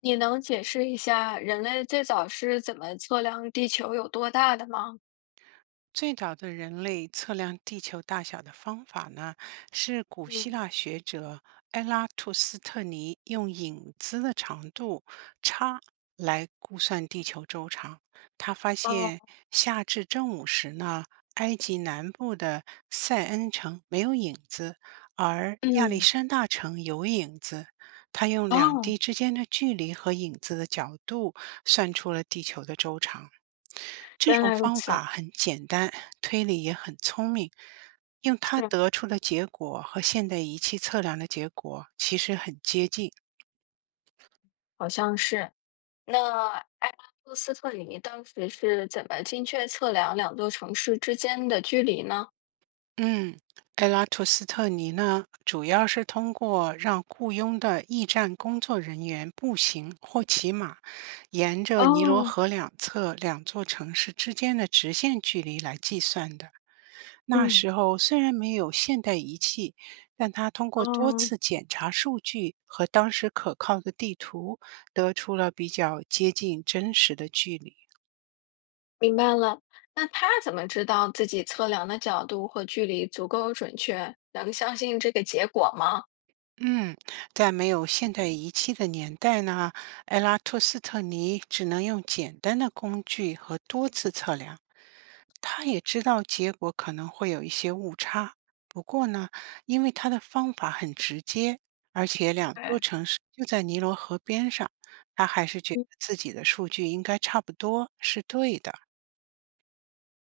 你能解释一下人类最早是怎么测量地球有多大的吗？最早的人类测量地球大小的方法呢，是古希嗯，腊学者埃拉图斯特尼用影子的长度差来估算地球周长。他发哦，现夏至正午时呢，埃及南部的塞恩城没有影子，而亚历嗯，山大城有影子。他用两哦，地之间的距离和影子的角度算出了地球的周长。这原种来如方此，法很简单，推理也很聪明，用它是，得出的结果和现代仪器测量的结果其实很接近。好像是。那埃拉布斯特里当时是怎么精确测量两座城市之间的距离呢？嗯，埃拉图斯特尼呢，主要是通过让雇佣的驿站工作人员步行或骑马，沿着尼罗哦，河两侧两座城市之间的直线距离来计算的。那嗯，时候虽然没有现代仪器，但他通过多哦，次检查数据和当时可靠的地图，得出了比较接近真实的距离。明白了。那他怎么知道自己测量的角度和距离足够准确，能相信这个结果吗？嗯，在没有现代仪器的年代呢，埃拉托斯特尼只能用简单的工具和多次测量。他也知道结果可能会有一些误差，不过呢，因为他的方法很直接，而且两座对。城市就在尼罗河边上，他还是觉得自己的数据应该差不多是对的。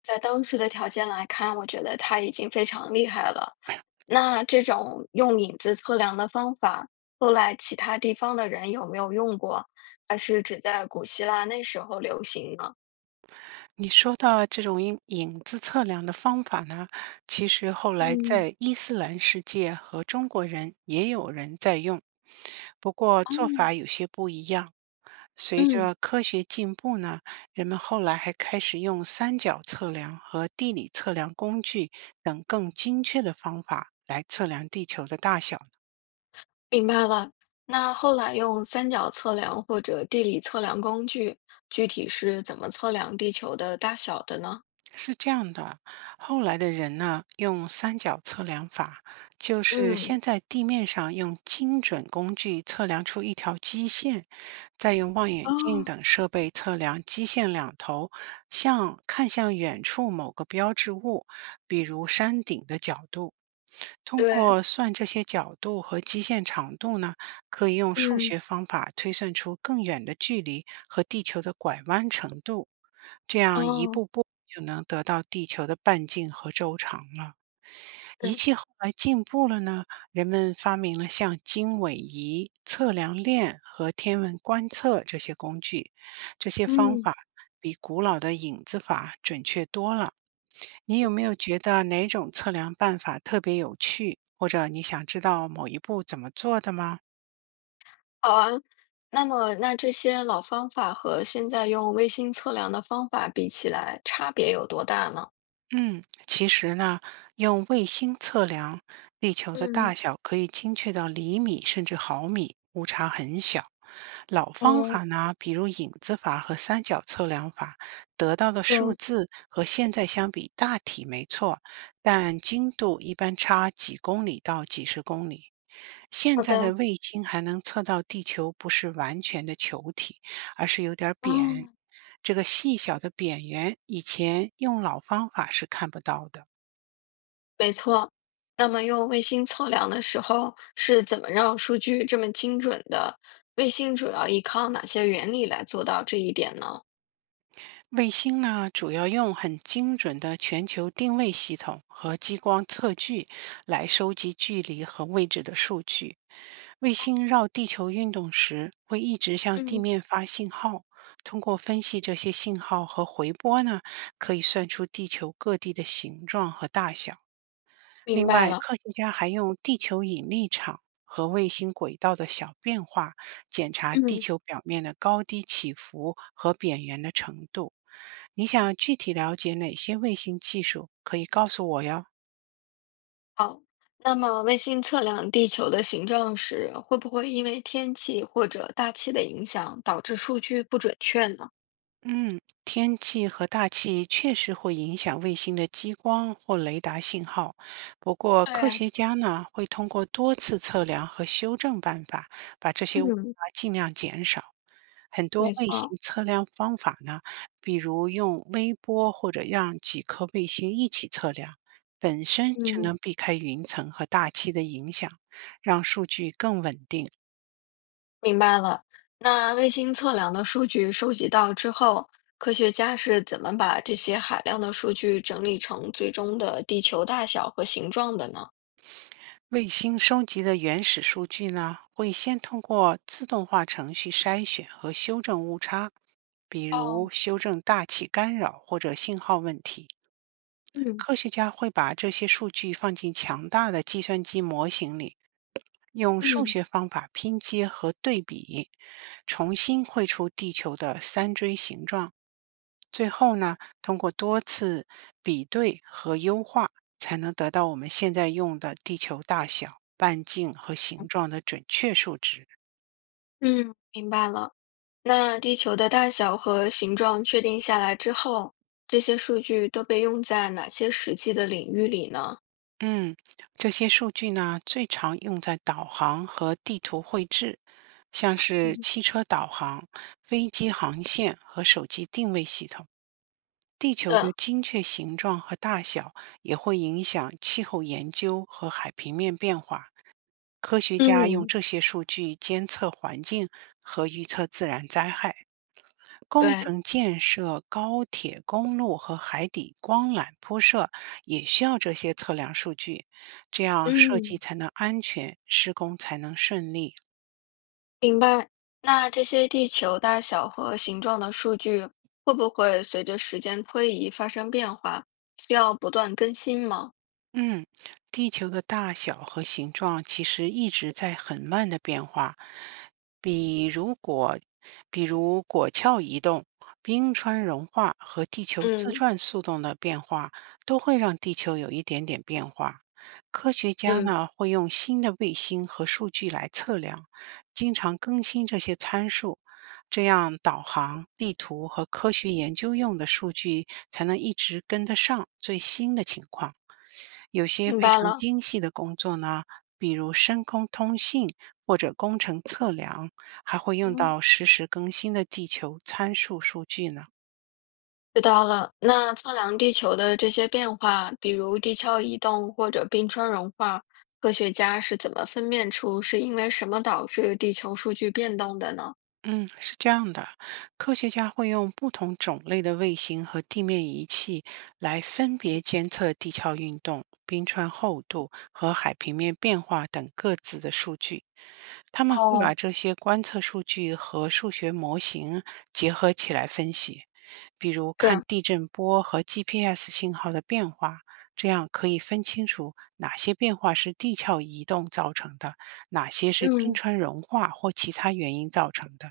在当时的条件来看，我觉得他已经非常厉害了。那这种用影子测量的方法，后来其他地方的人有没有用过？还是只在古希腊那时候流行呢？你说到这种影子测量的方法呢，其实后来嗯，在伊斯兰世界和中国人也有人在用，不过做嗯法有些不一样。随嗯，着科学进步呢，人们后来还开始用三角测量和地理测量工具等更精确的方法来测量地球的大小。明白了。那后来用三角测量或者地理测量工具，具体是怎么测量地球的大小的呢？是这样的，后来的人呢，用三角测量法，就是嗯，先在地面上用精准工具测量出一条基线，再用望远哦，镜等设备测量基线两头，向看向远处某个标志物，比如山顶的角度。通对，过算这些角度和基线长度呢，可以用数嗯，学方法推算出更远的距离和地球的拐弯程度，这样一哦，步步就能得到地球的半径和周长了。对，仪器后来进步了呢，人们发明了像经纬仪、测量链和天文观测这些工具，这些方嗯。法比古老的影子法准确多了。你有没有觉得哪种测量办法特别有趣，或者你想知道某一步怎么做的吗？好啊，那么那这些老方法和现在用卫星测量的方法比起来，差别有多大呢？嗯，其实呢，用卫星测量地球的大嗯，小可以精确到厘米甚至毫米，误差很小。老方哦，法呢，比如影子法和三角测量法，得到的数嗯，字和现在相比大体没错，但精度一般差几公里到几十公里。现好在的的，卫星还能测到地球不是完全的球体，而是有点儿扁。嗯，这个细小的扁圆，以前用老方法是看不到的。没错，那么用卫星测量的时候是怎么让数据这么精准的？卫星主要依靠哪些原理来做到这一点呢？卫星呢，主要用很精准的全球定位系统和激光测距来收集距离和位置的数据。卫星绕地球运动时，会一直向地嗯面发信号。通过分析这些信号和回波呢，可以算出地球各地的形状和大小。明另白外，了。科学家还用地球引力场和卫星轨道的小变化检查地嗯。球表面的高低起伏和扁圆的程度。你想具体了解哪些卫星技术？可以告诉我哟。好，那么卫星测量地球的形状时，会不会因为天气或者大气的影响导致数据不准确呢？嗯，天气和大气确实会影响卫星的激光或雷达信号。不过，科对，学家呢会通过多次测量和修正办法，把这些误嗯，差尽量减少。很多没卫错。星测量方法呢，比如用微波或者让几颗卫星一起测量，本身就嗯，能避开云层和大气的影响，让数据更稳定。明白了。那卫星测量的数据收集到之后，科学家是怎么把这些海量的数据整理成最终的地球大小和形状的呢？卫星收集的原始数据呢，会先通过自动化程序筛选和修正误差，比如哦，修正大气干扰或者信号问题。嗯科学家会把这些数据放进强大的计算机模型里，用数嗯学方法拼接和对比，重新绘出地球的三锥形状。最后呢，通过多次比对和优化，才能得到我们现在用的地球大小、半径和形状的准确数值。嗯，明白了。那地球的大小和形状确定下来之后，这些数据都被用在哪些实际的领域里呢？嗯，这些数据呢，最常用在导航和地图绘制，像是嗯汽车导航、飞机航线和手机定位系统。地球的嗯精确形状和大小也会影响气候研究和海平面变化。科学家用嗯，这些数据监测环境和预测自然灾害。工对，程建设、高铁、公路和海底光缆铺设也需要这些测量数据，这样设计嗯才能安全，施工才能顺利。明白。那这些地球大小和形状的数据会不会随着时间推移发生变化？需要不断更新吗？嗯，地球的大小和形状其实一直在很慢的变化，比如果，比如果壳移动、冰川融化和地球自嗯转速度的变化，都会让地球有一点点变化。科学家嗯，呢会用新的卫星和数据来测量，经常更新这些参数，这样导航、地图和科学研究用的数据才能一直跟得上最新的情况。有些明非白常了。精细的工作呢，比如深空通信或者工程测量，还会用嗯。到实时更新的地球参数数据呢。知道了，那测量地球的这些变化，比如地壳移动或者冰川融化，科学家是怎么分辨出是因为什么导致地球数据变动的呢？嗯，是这样的，科学家会用不同种类的卫星和地面仪器来分别监测地壳运动、冰川厚度和海平面变化等各自的数据。他们会哦，把这些观测数据和数学模型结合起来分析，比如看是，地震波和 GPS 信号的变化，这样可以分清楚哪些变化是地壳移动造成的，哪些是嗯。冰嗯，川融化或其他原因造成的。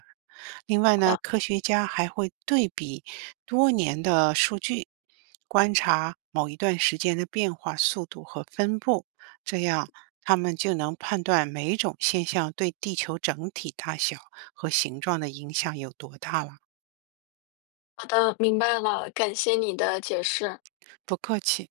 另外好呢，的，科学家还会对比多年的数据，观察某一段时间的变化速度和分布，这样他们就能判断每一种现象对地球整体大小和形状的影响有多大了。好的，明白了，感谢你的解释。不客气。